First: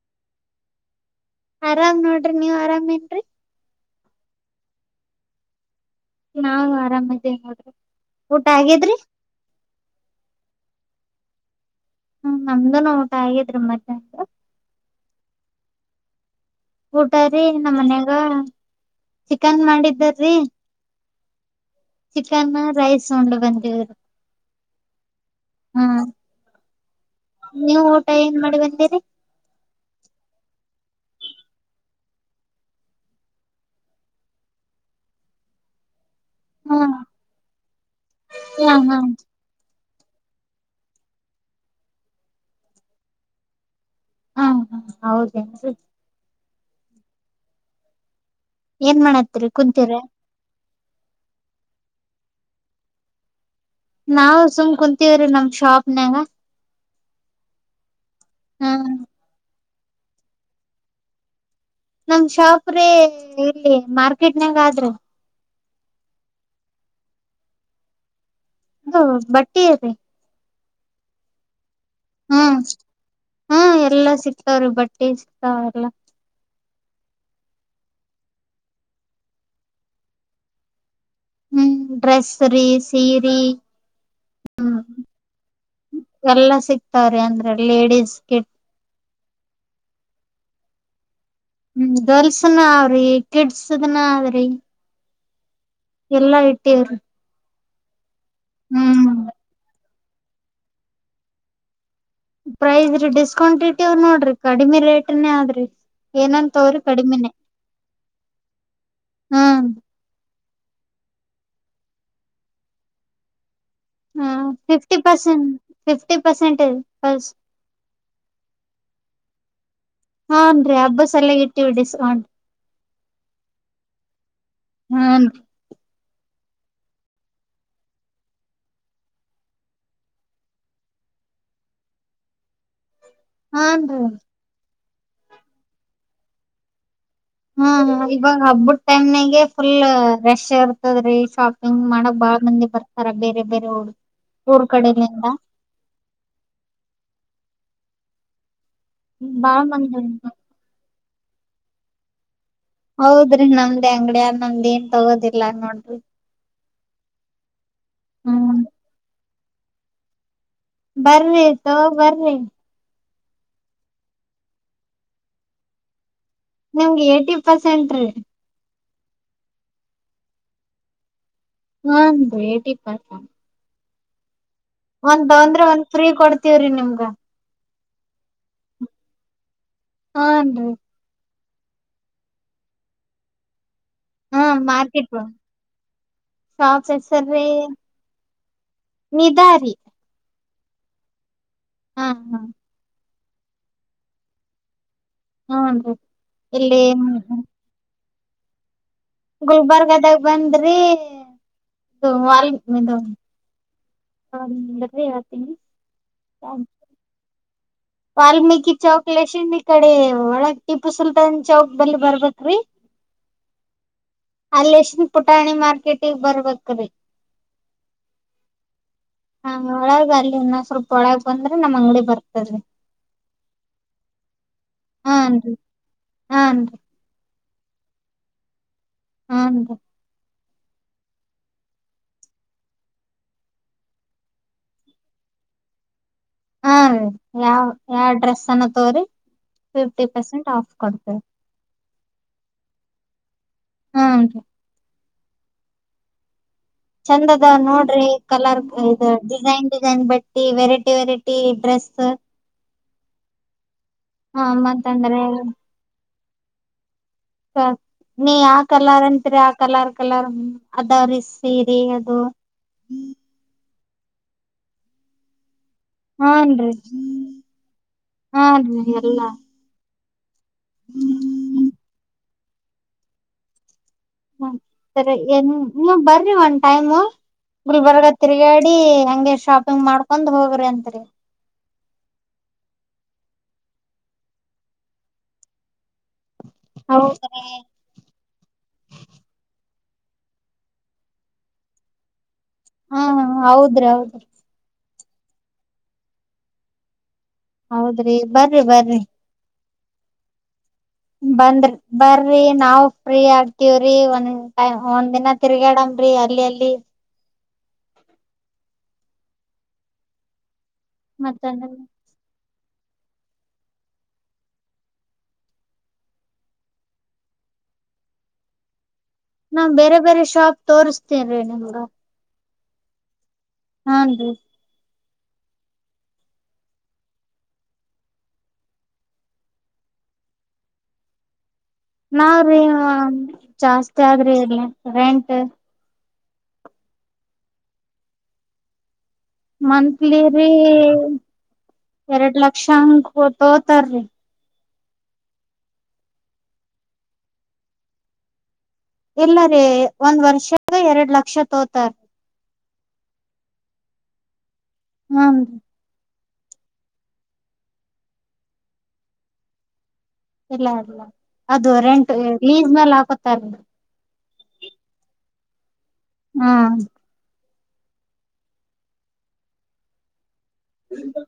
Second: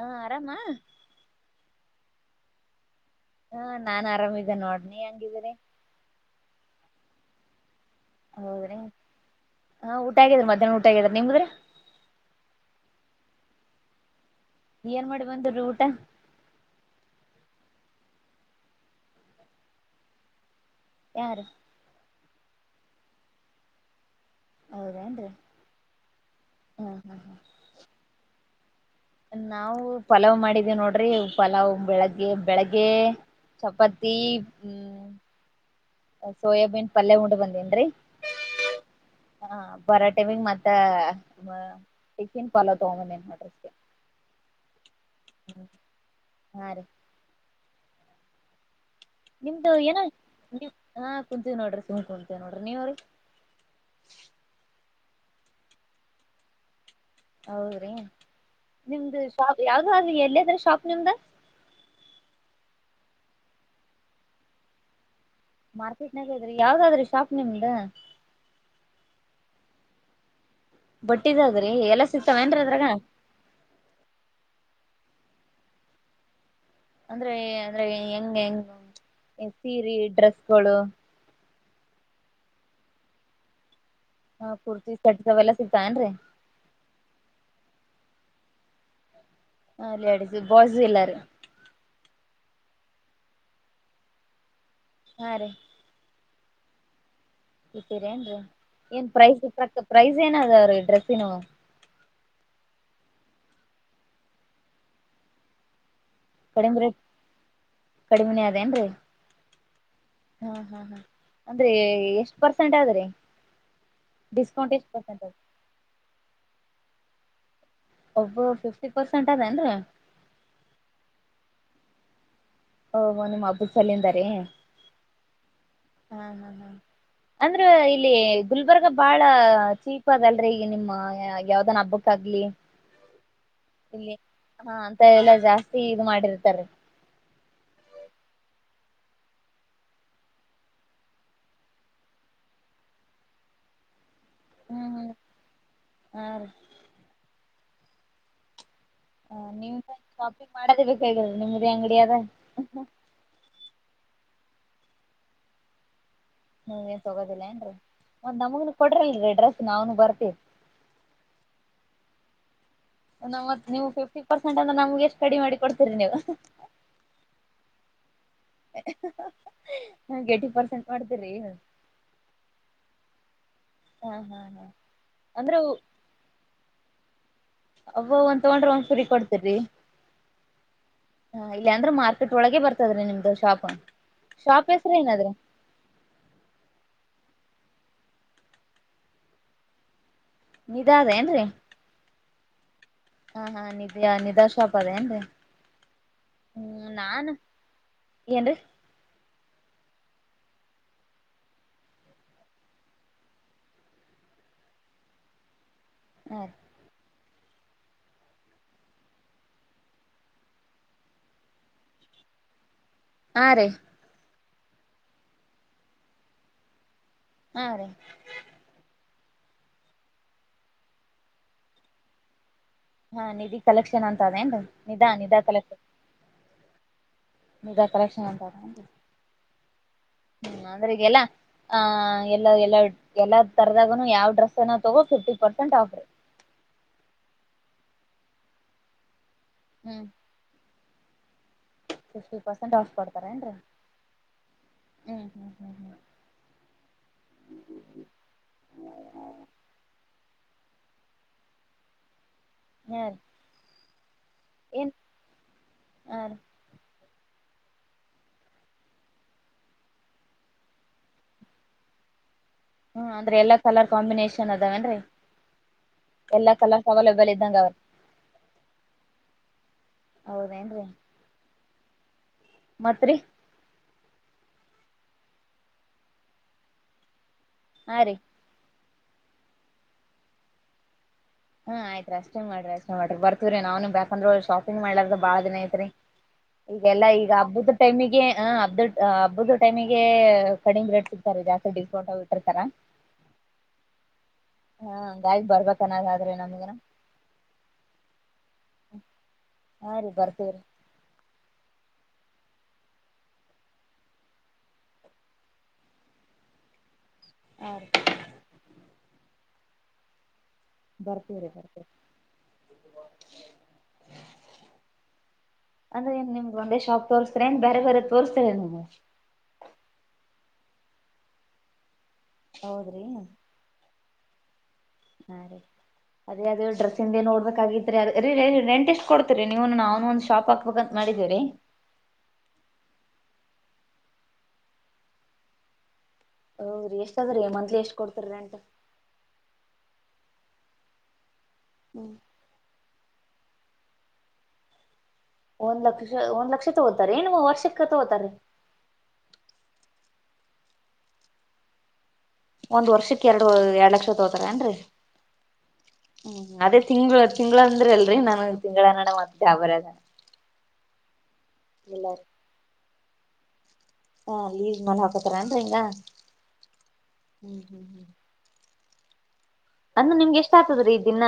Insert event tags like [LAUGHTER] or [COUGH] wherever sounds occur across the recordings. ಹಾ ಆರಾಮಾ ಆರಾಮ್ ನೋಡ್ರಿ ನೀವ್ ಆರಾಮ ಏನ್ರರಿ ಹಾ ನಾನ್ ಆರಾಮೇ ನೋಡನಿ ಹೆಂಗಿದೀರಿ ನಾು ಆರಾಮ್ದೇ ನೋಡ್ರಿ ಊಟ ಹೌದ್ರೀ ಆಗೇದ್ರಿ ಹಾ ಊಟ ಆಗಿದ ಮಧ್ಯಾಹ್ನ ಊಟ ಆಗಿದ ನಿಮದ್ರೀ ಹ್ಮ ನಮ್ದುನು ಊಟ ಆಗಿದ್ರಿ ಮತ್ತೆ ಏನ್ ಮಾಡಿ ಬಂದ ಊಟ ಊಟ ರೀ ನಮ್ಮ್ ಮನ್ಯಾಗ ಚಿಕನ್ ಮಾಡಿದ್ದಾರೀ ಯಾರು ಚಿಕನ್ ರೈಸ್ ಉೊಂಡು ಬಂದವಿರು ಹೌದಾೇನ್್ರೀ ಹ್ಮ್ ನೀವು ಊಟ ಏನ್ ಮಾಡಿ ಬಂದೀರಿ ನಾವು ಪಲಾವ್ ಮಾಡಿದೀವಿ ನೋಡ್ರಿ ಪಲಾವ್ ಬೆಳಗ್ಗೆ ಬೆಳಿಗ್ಗೆ ಚಪಾತಿ ಹ್ಮ್ ಹಾ ಸೋಯಾಬೀನ್ ಪಲ್ಯ ಉಂಡು ಬಂದೇನ್ರರಿ ಹಾ ಹಾ ಹಾ ಪರಾಟೆ ಬೀ ಮತ್ತ ಚಿಕನ್ ಪಲಾವ್ ತೊಗೊ ನ್ ಮಾಡಡ್ರೆಸ್ಗೆ ಹಾ ಹ ಹೌದೇ ಹಾಂ ರೀ ಏನ್ ಮಾಡತ್ತ ನಿಮ್ದು ಏನ ನೀ ಹ ಕುಂತ ನೋಡ್ರಿ ಸಿುಮ್ ಕುಂತವಿ ನೋಡ್ರಿ ನೀವ್ರಿ ನಾವವು ಸುಮ್ ಕುಂತೀವ್ರೀ ನಮ್ ಶಾಪ್ನಾಗ ಹೌದ್ರಿ ಹಾ ನಿಮ್ದ ಶಾಪ್ ಯಾವ್ದ ಅ ಎಲ್ಲದ್ರ ಶಾಪ್ ನಿಮ್ದ ನಮ್ ಶಾಪ್ ರೀ ಇಲ್ಲಿ ಮಾರ್ಕೆಟ್ನಂಗ ಆದ್ರಿ ಮಾರ್ಕೆಟ್ನಾಗ ಇದ್ರಿ ಯಾವ್ದಾದ್ರೀ ಶಾಪ್ ನಿಮ್ದ ಅದು ಬಟ್ಟಿ ಅದೆ ಬಟ್ಟಿದಾದ್ರೀ ಎಲ್ಲ ಸಿಗ್ತವಏನ್ರ ಅದ್ರಾಗ ಹಾ ಎಲ್ಲಾ ಸಿಕ್ತಾವ್ರಿ ಬಟ್ಟೆ ಸಿಗ್ತಾವ ಎಲ್ಲಾ ಅಂದ್ರೆ ಅಂದ್ರೆ ಹೆಂಗ ಹೆಂಗ ಸೀರೆ ಡ್ರೆಸ್ಗಳು ಹ್ಮ್ ಡ್ರೆಸ್ ರೀ ಸೀರಿ ಹಾ ಕುರ್ತಿ ಸಟ ತವೆ ಎಲ್ಲ ಸಿಗ್ತಾಏನ್ ರೀ ಎಲ್ಲ ಸಿಕ್ತಾವ್ರ ಅಂದ್ರೆ ಲೇಡೀಸ್ ಕಿಟ್ ಹ ಲೇಡಿಸಸ್ ಬಾಯ್ಸ್ ಇಲ್ಲಾರೀ ಹ್ಮ್ ಗರ್ಲ್ಸ್ನ ಅವ್ರಿ ಕಿಡ್ಸ್ದನ ಆದ್ರಿ ಹಾ ರೀ ಎಲ್ಲಾ ಇಟ್ಟ್ರೀ ಇತೀರಿ ಏನ್ರೀ ಏನ್ ಪ್ರೈಸ್ಕ್ಕ ಪ್ರೈಸ್ ಏನ ಅದ ಅವ ರೀ ಡ್ರೆಸ್ಸಿನ ಪ್ರೈಸ್್ರೀ ಡಿಸ್ಕೌಂಟ್ ಇಟವ್ ನೋಡ್ರಿ ಕಡಿಮಿ ರೇಟ್ನೇ ಆದ್ರಿ ಕಡಿಮೆ ಏನಂತವ್ರಿ ರೇಟ್ ಕಡಿಮಿನೆ ಕಡಿಮೆನೇ ಅದೇನ್ರಿ ಹ್ಮ್ ಹಾ ಹಾ ಹಾ ಅಂದ್ರೆ ಎಷ್ಟ್ ಪರ್ಸೆಂಟ್ ಆದ್ರೆ ಹ್ಮ ಫಿಫ್ಟಿ ಅದ ಪರ್ಸೆಂ ಫಿಫ್ಟಿ ಪರ್ಸೆಂಟಜ್ ಅಸ ಒಬ್ಬ ಫಿಫ್ಟಿ ಪರ್ಸೆಂಟ್ ಅದೇನ್ರರಿ. ಹಾನ್ ರೀ ಹಬ್ಬಸ್ ಸಲಗಿ ಇಟ್ಟೀವಿ ಡಿಸ್ಕೌಂಟ್. ಓ ಒಬ್ಬ ಮಬ್ಬ ಕಲಿಅಂದ್ರರಿ ಹ್ಮ ಹಾ ಹಾ ಹಾ ಅಂದ್ರ ಇಲ್ಲಿ ಗುಲ್ಬರ್ಗ ಬಾಳ ಚೀಪ್ ಅದಲ್ರೀ ಈಗ ನಿಮ್ಮ ಯಾವ್ದನ್ ಹಬ್ಬಕ್ ಆಗ್ಲಿ ಹಾನ್ ರೀ ಹಾ ಅಂತವ ಎಲ್ಲ ಜಾಸ್ತಿ ಇದು ಮಾಡಿರ್ತಾರೆೀ. ಹ್ಮ್ ಹಾ ಈವಾಗ್ ಹಬ್ಬದ್ ಟೈಮ್ನಿಗೆ ಫುಲ್ ರೆಶ್ ಇರ್ತದ್ರೀ ಶಾಪಿಂಗ್ ಮಾಡಕ್ ಬಾಳ ಮಂದಿ ಬರ ಬೇರೆ ಬೇರೆ [INAUDIBLE] ಊರ್ ಹ್ಮ್ ಕಡಲಿಂದ ಹಾ ರೀ ಬಾಳ್ ನೀವ್ ಮಂದಿ ಅಂತರು ಉಂಟು ಶಾಪಿಂಗ್ ಮಾಡೋದೇ ಬೇಕಾಗಿಗಲ್ರಿ ನಿಮ್ದ ಅಂಗಡಿ ಅದ ಹೌದ್ರಿ ನಮ್ದ್ ಅಂಗಡಿಯ ನಮ್ದ್ ಏನ್ ತಗೋದಿಲ್ಲಾ ನೋಡ್ರಿ. ಹ ನೀವ್ ಏನ್ ತೊಗೋದಿಲ್ಲ ಏನ್ರೀ ಮತ್ತ್ ಹ್ಮ್ ನಮಗುನು ಕೊಡ್ರಿ ಅಲ್ಲ ಡ್ರೆಸ್ ನಾವನು ಬರ್ತೀವಿ. ಬರ್ರಿ ತಗೋ ಬರ್ರಿ. ನಮ್ಮತ್ ನೀವು ಫಿಫ್ಟಿ ಪರ್ಸೆಂಟ್ ಅಂದ್ರ ನಮ್ಗೆ ಎಷ್ಟು ಕಡಿಮಿ ಮಾಡಿ ಕೊಡ್ತತಿರಿ ನೀವು [UNINTELLIGIBLE] ನಿಮ್ಗೆ ಏಟಿ ಪರ್ಸೆಂಟ್ ರೀ. [UNINTELLIGIBLE] ನಮಗ್ ಏಟಿ ಪರ್ಸೆಂಟ್ ಮಾಡ್ತೀರಿ.. ಹಾನ್ರಿ ಏಟಿ ಪರ್ಸೆಂಟ್. ಹಾ ಹಾ ಹಾ ಒಂದ್ ಅಂದ್ರ ತೊಂದ್ರೆ ಒಂದ್ ಫ್ರೀ ಕೊಡ್ತಿೀವ್ರಿ ನಿಮ್ಗ. ಅವ ಒಂದ ತಗೊಂಡ್ರೆ ಒಂದ್ ಫ್ರೀ ಕೊಡ್ತರರಿ. ಹಾನ್ರಿ ವಾಲ್ಲ ಅಂದ್ರೆ ಮಾರ್ಕೆಟ್ ಒಳಗೆ ಬರ್ತದ್ರೀ ನಿಮ್ದು ಶಾಪ್. ಹ್ಮ ಶಾಪ್ ಹೆಸ್ರ ಮಾರ್ಕೆಟ್ ಬಂ ಏನದ್ರಿ ಶಾಪ ಸ ಹೆಸರಿ [INAUDIBLE] ಇದರಿ ಇದ ಅದ ಏನ್ರಿ ಹಾ ಹಾ ಹಾ ಹಾ ನಿಿದ್ಯಾಾ ನಿಧಾ ಶಾಪ್ ಅದೇ ಏನ್ರಿ ಹ್ಮ್ಮ್ ಅಂದ ಇಲ್ಲಿ ಏನ್ ಏನ್ರಿ ಗುಲ್ಬರ್ಗದಾಗ ಬಂದರಿ [INAUDIBLE] ವಾಲ್ದು [UNINTELLIGIBLE] ಭಟ್ಟರಿಗೆ ಹಾಕತೀನಿ ಹಾ [INAUDIBLE] ವಾಲ್ಮೀಕಿ ಚೌಕ್ ಲಷನ್ ಈ ಕಡೆ ಒಳಗ್ ಟಿಪ್ಪು ಸುಲ್ತಾನ್ ಚೌಕ್ ಬಲ್ಲಿ ಬರ್ಬೇಕರಿ. ಹಾ ರೀ. ಅಲ್ಲಿ ರೇಶ್ಮಿ ಪುಟಾಣಿ ಮಾರ್ಕೆಟಿಗೆ ಬರ್ಬೇಕ ರೀ. ಹಾ ರೀ. ಹಾ ಒಳಗ ಅಲ್ಲಿ ಇನ್ನೊ್ ಸ್ವಲ್ಪ ಒಳಗ್ ಬಂದ್ರೆ ನಮ್ ಅಂಗಡಿ ಬರ್ತದರಿ. ಹಾ ನಿಧಿ ಕಲೆಕ್ಷನ್ ಅಂತ ಅದೇ ಏನ್ರಿ ನಿಧಾ ನಿಧಾ ಹಾನ್ರಿ ಕಲೆಕ್ಷನ್ ಹಾನ್ರಿ ನಿಧಾ ಕರೆಕ್ಷನ್ ಅಂತಾನ್ ಅದು ಹಾನ್ರಿ ಹ್ಮ್ ಅದ್ರಿಗೆಲ್ಲಾ ಆ ಎಲ್ಲ ಎಲ್ಲಾ ಎಲ್ಲ ತರದಾಗನು ಯಾವ್ ಡ್ರೆಸ್ಸನ ತಗೋ ಫಿಫ್ಟಿ ಪರ್ಸೆಂಟ್ ಆಫ್ರ ಹಾ ರೀ ಯಾವ ಯಾವ ಡ್ರೆಸ್ ಅನ್ನು ತೋರಿ ಹ್ಮ್ ಫಿಫ್ಟಿ ಪರ್ಸೆಂಟ್ ಆಫ್ ಕೊಡ್ತೇವಿ ಫಿಫ್ಟಿ ಪರ್ಸೆಂಟ್ ಆಫ್ ಕೊಡ್ತಾರೇನ್ರಿ ಹ್ಮರಿ ಹ್ಮ್ ಹ್ಮ್ ಹ್ಮ್ ಹ್ಮ ಚಂದ ಅದ ನೋಡ್ರಿ ಕಲರ್ ಇದು ಡಿಸೈನ್ ಡಿಸೈನ್ ಬಟ್ಟಿ ವೆರೈಟಿ ವೆರೈಟಿ ಡ್ರೆಸ್ ಹಲ್ ಹಾ ಮತ್ಂದ್ರೆ ಆ ನೀ ಯಾವ ಕಲರ್ ಅಂತೀರಿ ಆ ಕಲರ್ ಕಲರ್ ಅದಾವ್ರೀ ಸೀರಿ ಅದು ಹ್ಮ ಅಂದ್ರೆ ಎಲ್ಲಾ ಕಲರ್ ಕಾಂಬಿನೇೇಶನ್ ಅದಾವೇನ್ೀ ಎಲ್ಲಾ ಹಾನ್ರಿ ಕಲರ್ಸ್ ಅವೈಲಬಲ್ ಇದ್ದಂಗ ಅವರು ಹಾನ್ರಿ ಎಲ್ಲಾ ಹೌದೇನ್ರರಿ ಹ್ಮ ಮತ್ರಿ ಹ್ಮ ಸರಿ ಏನ್ ನೀ ಬರ್ರಿ ಒನ್ ಟೈಮ್ ಹಾ ಗುಲ್ಬರ್ಗ ರೀ ತಿರುಗಾಡಿ ಹಂಗೆ ಶಾಪಿಂಗ್ ಮಾಡ್ಕೊಂಡ್ ಹೋಗ್ರಿ ಅಂತರಿ ಹಾ್ ಆಯತ್ ಅಷ್ಟೇ ಮಾಡ್ರಿ ಅಷ್ಟೇ ಮಾಡ್ರಿರ್ತಿವೀ ನಾವವುನ್ ಬೇಕಂದ್ರರು ಶಾಪಿಂಗ್ಾರ್ದ ಬಾಳ ದಿನ ಐತ್ರಿ ಈಗೆಲ್ಲಾ ಈಗ ಹೌದ್ರೀ ಹಬ್ಬದ ಟೈಮಿಗೆ ಹ ಹಬ್ಬದ ಹಬ್ಬದ ಟೈಮಿಗೆ ಕಡಿಮ್ ರೇಟ್ ಸಿಗ್ತಾರೆ ಜಾಸ್ತಿ ಡ್ಕೌಂಟ್ ಇಟ್ಟಿರ್ತರ ಹಾ ಹೌದ್ರಿ ಹೌದ್ರಿ ಹಾ ಗಾಯಿಗೆ ಬರ್ಬೇಕನ್ನದಾದ್ರೆ ನಮಗನ ಹೌದ್ರಿ ಬರ್ರಿ ಬರ್ರಿ ಹಾ ರೀ ಬರ್ತೀವಿ್ರೀ ಬಂದ್ರಿ ಬರ್ರಿ ನಾವು ಫ್ರೀ ಆಗ್ತವ್ರಿ ಒಂದ್ ಟೈ್ ಒಂದ್ ದಿನ ತಿರ್ಗಾಡನ್್ರಿ ಅಲ್ಲಿ ಅಲ್ಲಿ ಆ ಬರ್ಪೂರ ಮತ್ತ ಬರ್ಪೂರಿ ಅಂದ್ರೆನ್ ನಿಮಗೆ ಒಂದೇ ಶಾಪ್ ತೋರ್ಸ್ತರ ನ್ ಬೇ ಬರೆ ತೋರ್ಸ್ತಾರೆ ನಿಮಗೆ ನಾ ಬೇರೆ ಬೇರೆ ಶಾಪ್ ತೋರ್ಸ್ತೇನ್ ರೀ ನಿಮ್ಗ ಹೌದ್ರಿ ಹಾ ರೀ ಹಾ ರೀ ಅದೇ ಅದ ಡ್ರೆಸ್ಸಿಂದ ಏ ನೋಡ್ಬೇಕಾಗಿದ್ರರಿ ಅ ರ ರೆಂಟ್ ಎಷ್ಟಟ್ ಕೊಡ್ತೀರಿ ನೀವುನು ನಾವವುನು ಒಂದ ಶಾಪ ಹೋಗಂತ ಮಾಡಿದ್ದೀರಿ ನಾವ್ರೀ ಜಾಸ್ತಿ ಆದ್ರಿ ಇರ್ಲಿ ರೆಂಟ್ ಹೌದ್ರಿ ಎಷ್ಟ ಅದ್ರ ರ ಮಂತ್ಲಿ ಎಷ್ಟ್ ಕೊಡ್ತರಿ ರೆಂಟ್ ಮಂತ್ಲಿ ರೀ ಹ್ಮ್ ಎರಡ್ ಲಕ್ಷ ಅಂಗ ತೋತಾರಿ ಒಂದ್ ಲಕ್ಷ ಒಂದ್ ಲಕ್ಷ ತಗೋತಾರೆ ಏನು ವರ್ಷಕ್ಕ ತಗೋತಾರೀ ಇಲ್ಲ ರೀ ಒಂದ್ ವರ್ಷ ಎರಡ್ ಲಕ್ಷ ತೋತಾರ ಒಂದ್ ವರ್ಷಕ್ಕೆ ಎರಡು ಎರಡ್ ಲಕ್ಷ ತಗೋತಾರ ಏನ್ರರಿ ಹ್ಮ್ೂ ರೀ ಹ್ಮ್ ಅದೇ ತಿಂಗಳ ತಿಂಗ್ಳ ಅಂದ್ರೆ ಅಲ್ರಿ ನಾನು ತಿಂಗಳನ್ನಡ ಮತ್ತ ಯ ಬರ ಅದ ಇಲ್ಲ ಇಲ್ಲ ಅದು ರೆಂಟ್ ಲೀಸ್ ಮೇಲೆ ಹಾಕೋತಾರ ಹಾ ಲೀವ ಮ ಹಾಕೋಾರ ಅಂದ್ರ ಹಿಂಗ ಹ್ಮ ಹ್ಞೂ ಹ್ ಹ್ಞೂ ಅಂದ ನಿಮ್ಗೆಷ್ಟ ದಿನ ನಿಮಗೆ ಎಷ್ಟಾತಾತ್ರಿ ದಿನ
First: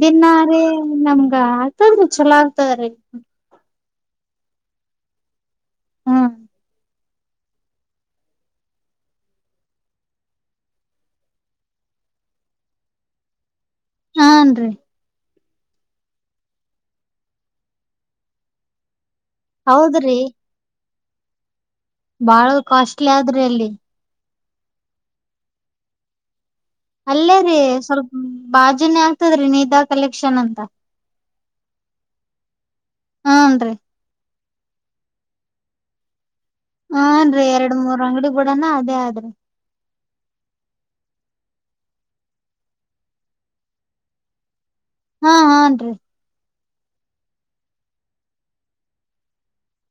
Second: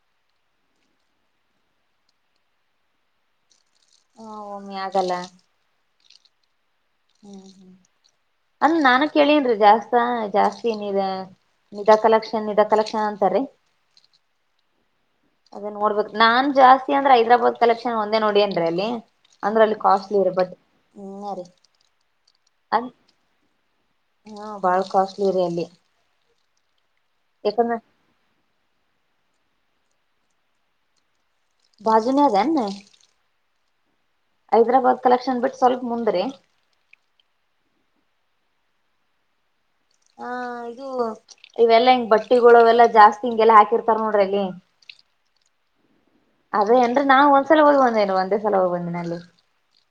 ದಿನಾರಿ ನಮಗೆ ಆಗ್ತದ್ರಿ ಚಲೋ ಹಾ ಒಮ್ಮಿ ಆಗಲ್ಲ ಹ್ಮ್ ಹ್ಮ್ ಹ್ಮ್ ಅಲ್ಲ ನಾನ ನಾನು ಕೇಳಿನ್ರೀ, ಜಾಸ್ತಿ ನಿಧಾ ಕಲೆಕ್ಷನ್ ನಿಧ ಕಲೆಕ್ಷನ್ ಅಂತಾರೀ ಹಾನ್ರಿ ಅದೇ ನಾನ್ ಜಾಸ್ತಿ ಅಂದ್ರೆ ಹೈದರಾಬಾದ್ ಕಲೆಕ್ಷನ್ ಒಂದೇ ನೋಡಿನ್ರಿಯಲ್ಲಿ ಅಂದ್ರ ಅಲ್ಲಿ ಹೌದ್ರಿ ಕಾಸ್ಟ್ಲಿ ಇರಬಹುದು ಬಾಳ ಕಾಸ್ಟ್ಲಿ ಆದ್ರಿ ಅಲ್ಲಿ ಹ್ಮ ಬಾಳ್ ಕಾಸ್ಟ್ಲಿ ರೀ ಅಲ್ಲಿ ಅಲ್ಲೇ ರೀ ಯಾಕಂದ್ರ ಸ್ವಲ್ಪ ಬಾಜುನೇ ಆಗ್ತದ್ರೀ ನಧಾ ಕಲೆಕ್ಷನ್ ಅಂತ ಭಾಗ್ಯದ ಏನು ಹ್ಮನ್ ರರಿ ಹೈದರಾಬಾದ್ ಕಲೆಕ್ಷನ್ ಬಿಟ್ಟು ಸ್ವಲ್ಪ ಮುಂದ್ರೆ ಹನ್ರಿ ಎರಡ್ ಮೂರ್ ಅಂಗಡಿ ಬಿಡಾನಾ ಅದೇ ಆದ್ರಿ ಹಾ ಇದು ಇವೆಲ್ಲಾ ಹಿಂಗ ಬಟ್ಟಿವೆಲ್ಲಾ ಜಾಸ್ತಿ ಹಿಂಗೆಲ್ಲ ಹಾಕಿರ್ತಾರ ನೋಡ್ರಿ ಅಲ್ಲಿ ಹಾ ಹಾನ್ ರೀ ಅದೇಏನ್ನಾನ್ ಒಂದ್ಸಲ ಹೋಗ ಬಂದೇನ ಒಂದೇ ಸಲ ಹೋಗ ಬಂದಿನ ಅಲ್ಲಿ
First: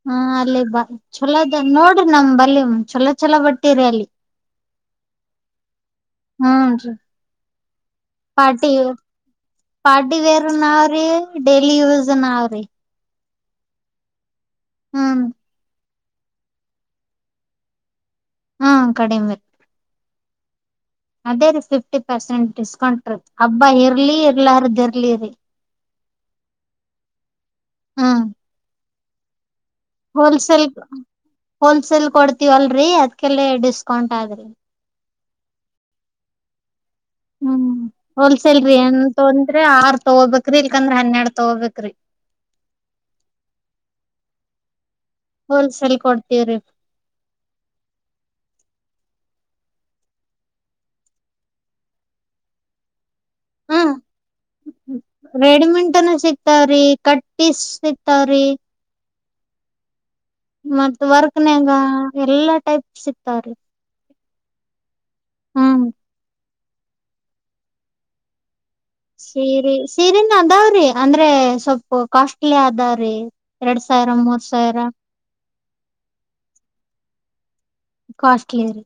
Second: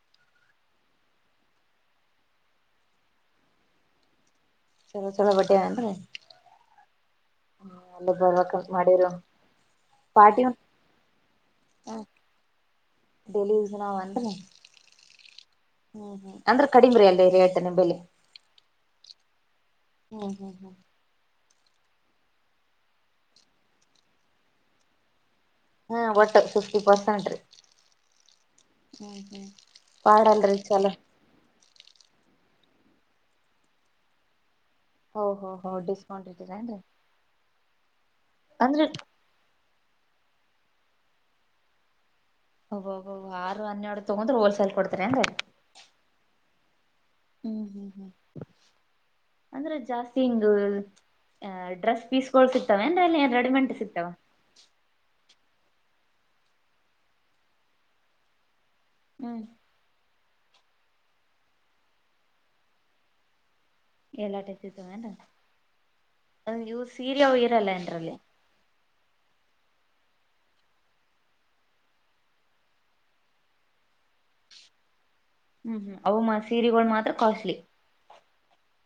ಹಾ ಅಲ್ಲಿ ಬ ಚಲೋದ ನೋಡ್ರಿ ನಮ್ ಬಲಿ ಚಛಲೋ ಚಛಲೋ ಬಟ್ಟಿರಿ ಅಲ್ಲಿ ಚಲೋ ಚಛಲೋ ಬಡ್ಡ ಹ ಹ್ ರೀ ಅಲ್ಲಿ ಹೋಗಬೇಕು ಅಂತ ಮಾಡಿರೋ ಪಾಟಿ ವೇರ್ ನಾವ್ರ ಡೇಯ್ಲಿ ಯೂಸ್ ನಾವ್ರೀ ಡೈಲಿ ಯುಸಿನ ವೆಂಟ್ರಿ ಹ್ಮ್ ಹ್ಮ್ ಹ್ಮ್ ಅಂದ್ರ ಕಡಿಮ್ರರಿ ಅಲ್ಲ ರಿ ಹೇಳ್ತನೆಂಬಲೆ ಹಾ ಕಡಿಮೆ ಹ್ಮ್ ಹ್ಮ್ ಹ್ಮ್ ಅದೇ ರೀ ಫಿಫ್ಟಿ ಪರ್ಸೆಂಟ್ ಡಿಸ್ಕೌಂಟ್ ರ ಹಬ್ಬಾ ಇರ್ಲಿ ಇರ್ಲಾರದ್ದ ಇರ್ಲಿ ರರಿ ಹ್ಮ ಒಟ್ಟು ಫಿಫ್ಟಿ ಪರ್ಸೆಂಟ್ ಹ್ಮ್ ಪಾಡಲ್ರಿ ಹೋಲ್ಸೇಲ್ ಚಲೋ ಹೋಲ್ಸೇಲ್ ಕೊಡ್ತೀವ ಅಲ್ರರಿ ಅದ್ಕಲ್ಲ ಡಿಸ್ಕೌಂಟ್ ಆದ್ರಿ ಹ ಹ ಹೊ ಡಿಸ್ಕೌಂಟ್ ಇದ್ದೀರ ರೀ ಹ್ಮ್ ಹೋಲ್ಸೇಲ್ ರೀ ಏನ್ ತೊಂದ್ರೆ ಆರ್ ತಗೋಬೇಕ್ರಿ ಇಲ್ಕಂದ್ರ ಹನ್ನೆರಡ್ ತಗೋಬೇಕ್ರಿ ಹೋಗ ಹೋಗಬ ಆರುನ್ನರಡು ತಗೊಂಡ್ರ ಹೋಲ್ಸೇಲ್ ಕೊಡ್ತಾರೆ ಅಂದ್ರೀ ಹೋಲ್ ಸೇಲ್ ಕೊಡ್ತೀವಿ ಹ್ಮ್ ಹ್ಮ್ ಹ್ಮ್ ಅಂದ್ರೆ ಜಾಸ್ತಿ ಹಿಂಗ್ ಡ್ರೆಸ್ ಪೀಸ್ಕಳ್ ಸಿಕ್ತವೆ ಅಂದ್ರೆ ಅಲ್ಲಿಏನ್ ರೆಡಿಮೆಂಟ್ ಸಿಗ್ತಾವ ರೆಡಿಮೇಡ್ ಸಿಕ್ತಾ ಅವರಿಗೆ ಪೀಸ್ ಸಿಕ್ತಾ ಅವ್ರೆ ಹ್ಮ್ ಮತ್ತ ವರ್ಕ್ನ್ಯಾಗ ಎಲ್ಲಾ ಟೈಪ್ ಸಿತಾವೀ ಎಲ್ಲಾ ಟೈಪ್ ಸಿಕ್ತು ಹ್ಮ ಅ ಇವು ಸೀರೆ ಹ ಇರಲ್ಲ ಏನ್ರಲ್ಲಿ ಸೀರಿ ಸೀರೆನ ಅದಾವ್ರಿ ಅಂದ್ರೆ ಸ್ವಲ್ಪ ಕಾಸ್ಟ್ಲಿ ಅದಾವ್ರಿ ಎರಡ್ ಸಾವಿರ ಮೂರ್ ಸಾವಿರ ಹ್ಮ್ ಹ್ಮ್ ಅವು ಸೀರೆಗಳು ಮಾತ್ರ ಕಾಸ್ಟ್ಲಿ ಕಾಸ್ಟ್ಲಿ ರೀ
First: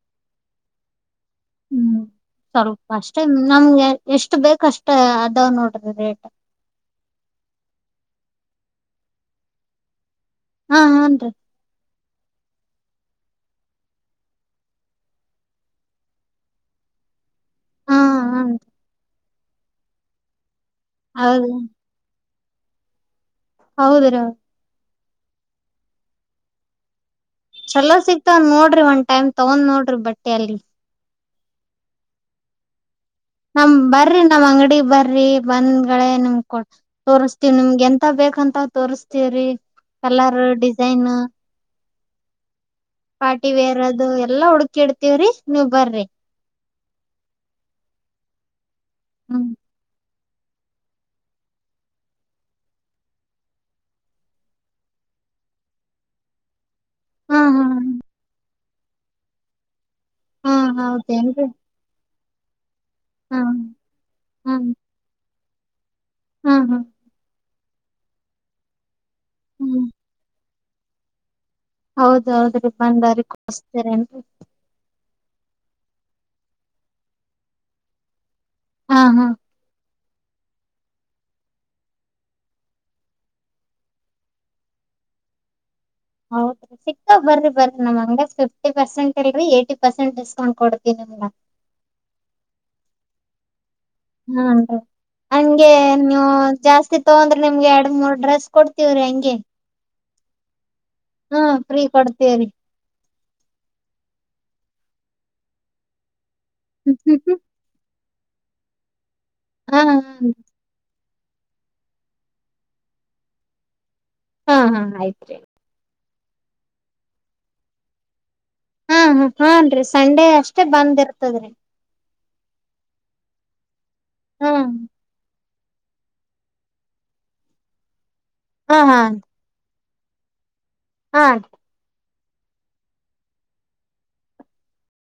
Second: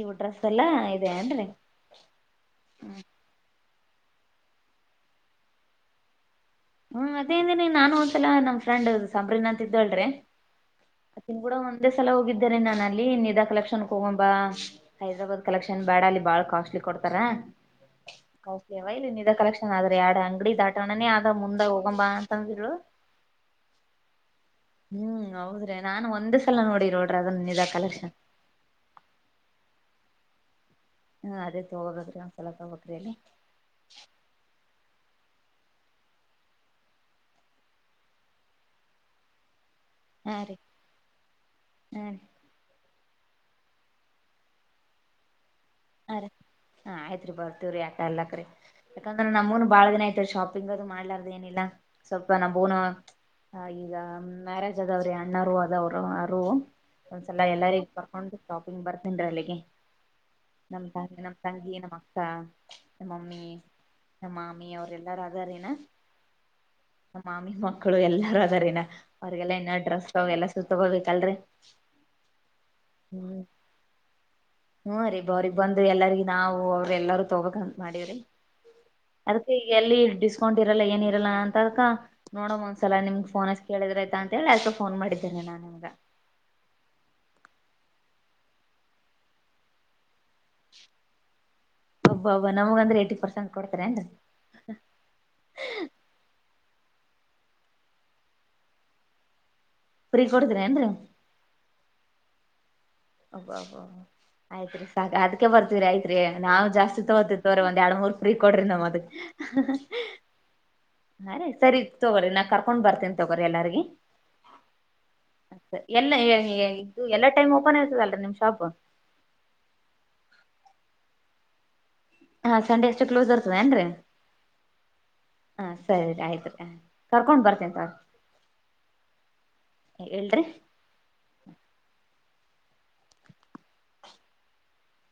ಇವು ಡ್ರೆಸ್ ಎಲ್ಲಾ ಇದೆ ಅಏನ್ರಿ ಹ್ಮ್ ಸ್ವಲ್ಪ ಅಷ್ಟೇ ನಮ್ಗೆ ಎಷ್ಟು ಬೇಕಷ್ಟ ಅದಾವ ನೋಡ್ರಿ ರೇಟ್ ಹ್ಮ್ ಅದೇಂದನಿ ನಾನು ಒಂದ್ಸಲ ನಮ್ ಫ್ರೆಂಡ್ ಸಂಬ್ರೀನ್ ಅಂತ ಇದ್ದಳ್ರೀ ಹಾ ಹನ್ರಿ ಅತ್ತನ್ ಕೂಡ ಒಂದ ಒೆ ಸಲ ಹೋಗಿದ್ದಿದ್ದಾರೆ ನಾನು ಅಲ್ಲಿ ನಿಧಾ ಕಲೆಕ್ಷನ್ ಕಗೊಂಬಾ ಹೈದ್ರಾಬಾದ್ ಕಲೆಕ್ಷನ್ ಬೇಡ ಅಲ್ಲಿ ಬಾಳ ಕಾಸ್ಟ್ಲಿ ಕೊಡ್ತಾರಾ ಹಾ ಹನ್ರಿ ಕೌಸಯವ ಇಲ್ಲಿ ನಿ ಕಲೆಕ್ಷನ್ ಆದ್ರೆ ಎರಡು ಅಂಗಡಿ ದಾಟೋಣನೇ ಆದ ಹೌದ ಮುಂದೆೋಗ ಬಾ ಅಂತಂದ್ರು ಹೌದರಾ ಹ್ಮ್ ಹೌದ್ರಿ ನಾನ್ ಒಂದ್ ಸಲ ನೋಡಿ ನೋಡ್ರಿ ಅದನ್ ನಿಜ ಚಲೋ ಕಲೆಕ್ಷನ್ ಸಿಕ್ತಾವ ನೋಡ್ರಿ ಒಂದ ಟಮ್ ತಗೊಂಡ್ ನೋಡ್ರಿ ಬಟ್ಟೆ ಅಲ್ಲಿ ಹ್ಮ್ ಅದೇ ತಗೋಬೇಕಕ್ರೀ ಒಂದ್ಸಲ ತಗೋಗಬೇಕಕ್ರಿ ಅಲ್ಲಿ ನಮ ಬರ್ರಿ ನಮ್ ಅಂಗಡಿ ಬರ್ರಿ ಬಂದ್ಗಳೇ ನಿಮ ಕೊಡ್ ತೋರ್ಸ್ತವ ನಿಮ್ಗೆ ಎಂತ ಬೇಕಂತ ತೋರ್ಸ್ತವ್ರಿ ಕಲರ್ ಡಿಸೈನ್ ಹ್ಞ ಪಾರ್ಟಿ ವೇರ್ ಅದು ಎಲ್ಲಾ ಹುಡುಕಿ ಇಡ್ತೀವ್ರಿ ನೀವ್ ಬರ್ರಿ ಹಾ ಹಾ ಆಯ್ತ್ರಿ ಬರ್ತೀವ್ರೀ ಆಟ ಎಲ್ಲಾಕ್ರೀ ಯಾಕಂದ್ರೆ ಹ್ಮ್ ನಮ್ಮ್ನ್ ಬಾಳ ದಿನ ಆಯ್ತ್ ಶಾಪಿಂಗ್ ಅದು ಮಾಡ್ಲಾರ್ದ ಏನಿಲ್ಲ ಸ್ವಲ್ಪ ನಾವುೂನು ಹ ಈಗ ಮ್ಯಾರೇಜ್ ಅದವ್ರೆ ಅಣ್ಣಾರರು ಅದವರು ಅವ ಹಾ ಒಂದ್ಸಲ ಹಾ ಎಲ್ಲರಿಗ್ ಕರ್ಕೊಂಡು ಶಾಪಿಂಗ್ ಬರ್ತೀನ್್ರಿ ಅಲ್ಲಿಗೆ ಹಾ ನಮ್ ತ ನಮ್ಮ್ ಹೌದೇನ್ರಿ ತಂಗಿ ನಮ್ಮ್ ಅಕ್ಕ ಹಾ ನಮ್ಮಮ್ಮಿ ನಮ್ಮ ಮಾಮಿ ಅವ್ರ ಎಲ್ಲಾರ ಅಾರನ ಹಾ ಹಾ ನಮ್ಮ ಮಾಮಿ ಮಕ್ಕಳು ಎಲ್ಲಾರೂ ಅದಾರನ ಅವಿಗೆಲ್ಲಾ ಇನ್ನ ಹ್ಮ್ ಡ್ರೆಸ್ ತ ಎಲ್ಲ ಸೂ ತಗೋಬೇಕಲ್ರರಿ ಹೌದೌದ್ರಿ ಬಂದಾರಿ ಹ್ಮ್ ಕೊಸ್ತರೇನ್ರಿ ಹ್ಮ್ ರೀ ಬ್ರಿಗೆ ಬಂದು ಎಲ್ಲರಿ ನಾವು ಅವ್ರ ಎಲ್ಲಾರೂ ತಗೋಕ್ಂತ ಮಾಡೀವ್ರಿ ಹಾ ಹಾ ಅದಕ್ಕೆ ಈಗ ಎಲ್ಲಿ ಡಿಸ್ಕೌಂಟ್ ಇರಲ್ಲ ಏನ ಇರಲ್ಲ ಅಂತ ಅದಕ ನೋಡ ಒಂದ್ಸಲ ನಿಮ್ಗ್ ಫೋನ್ ಕೇಳಿದ್ರ ಆಯ್ತ ಅಂತ ಹೇಳಿ ಅದ್ಕ ಫೋನ್ ಮಾಡಿದ್ದೇನೆ ನಾನ್ ನಿಮ್ಗ ಸಿಕ್ಕ ಬನ್್ರಿ ಬನ್ರಿ ನಮ್ಂಗ ಫಿಫ್ಟಿ ಪರ್ಸೆಂಟ್ ಇಲ್ರಿ ಏಟಿ ಪರ್ಸೆಂಟ್ ಡ್ಕೌಂಟ್ ಕೊಡ್ತತಿ ನಿಮ್ಗೆ ಒಬ್ಬಬ್ಬ ನಮಗಂದ್ರೆ ಏಟಿ ಪರ್ಸೆಟ್ಡ್ಾರೆ ಹೆಂಗ ಹ್ಮ ಹಂಗೆ ನೀವು ಜಾಸ್ತಿ ತಗೊಂಡ್ರೆ ನಿಮ್ಗೆ ಎರಡು ಮೂರ್ ಡ್ರೆಸ್ ಕೊಡ್ತೀವ್ರಿ ಹಂಗೆ ಫ್ರೀ ಕೊಡ್ತಿರಿ ಏನ್ರೀ. ಹಾ ಫ್ರೀ ಕೊಡ್ತೇವರಿ. ಒಬ್ಬಬ ಆಯ್ತ್ರಿ ಸಾಕ ಅದ್ಕ್ಕೆ ಬರ್ತೀರಿ ಆಯತ್ರಿ ನಾವು ಜಾಸ್ತಿ ತಗೋತ ರೆ ಒಂದ್ ಎರಡು ಮೂರ್ ಫ್ರೀ ಕೊಡ್ರಿ ನಮ್ಮ್ ಅದ ಹಾ ಹಾಂೀ ಸರಿ ತೊಗೋ್ರಿ ನಾನ್ ಕರ್ಕೊಂಡ್ ಬರ್ತೇನಿ ತೊಗೋ್ರಿ ಎಲ್ಲಾರ್ೀ ಹಾ ಹಾ ಆಯ್ತ್ರಿ ಎಲ್ಲ ಇದು ಎಲ್ಲ ಟೈಮ್ ಓಪನ್ ಆತದಲ್ಲರಿ ನಿಮ್ ಶಾಪ್ ಹಾ ಹ ಹಾನ್ೀ ಸಂಡೇ ಅಷ್ಟೇ ಬಂದ್ ಇರ್ತದ್ರೀ ಹಾ ಸಂಡೆ ಅಷ್ಟು ಕ್ಲೋಸ್ ಆರ್ತದೆದಏನ್ರಿ ಹ್ಮ ಹಾ ಸರಿ ಆಯ್ತ್ರಿ ಕರ್ಕೊಂಡ್ ಬರ್ತೇನ ತಗೋರಿ. ಹಾ ಹೇಳ್ರರಿ. ಹಾ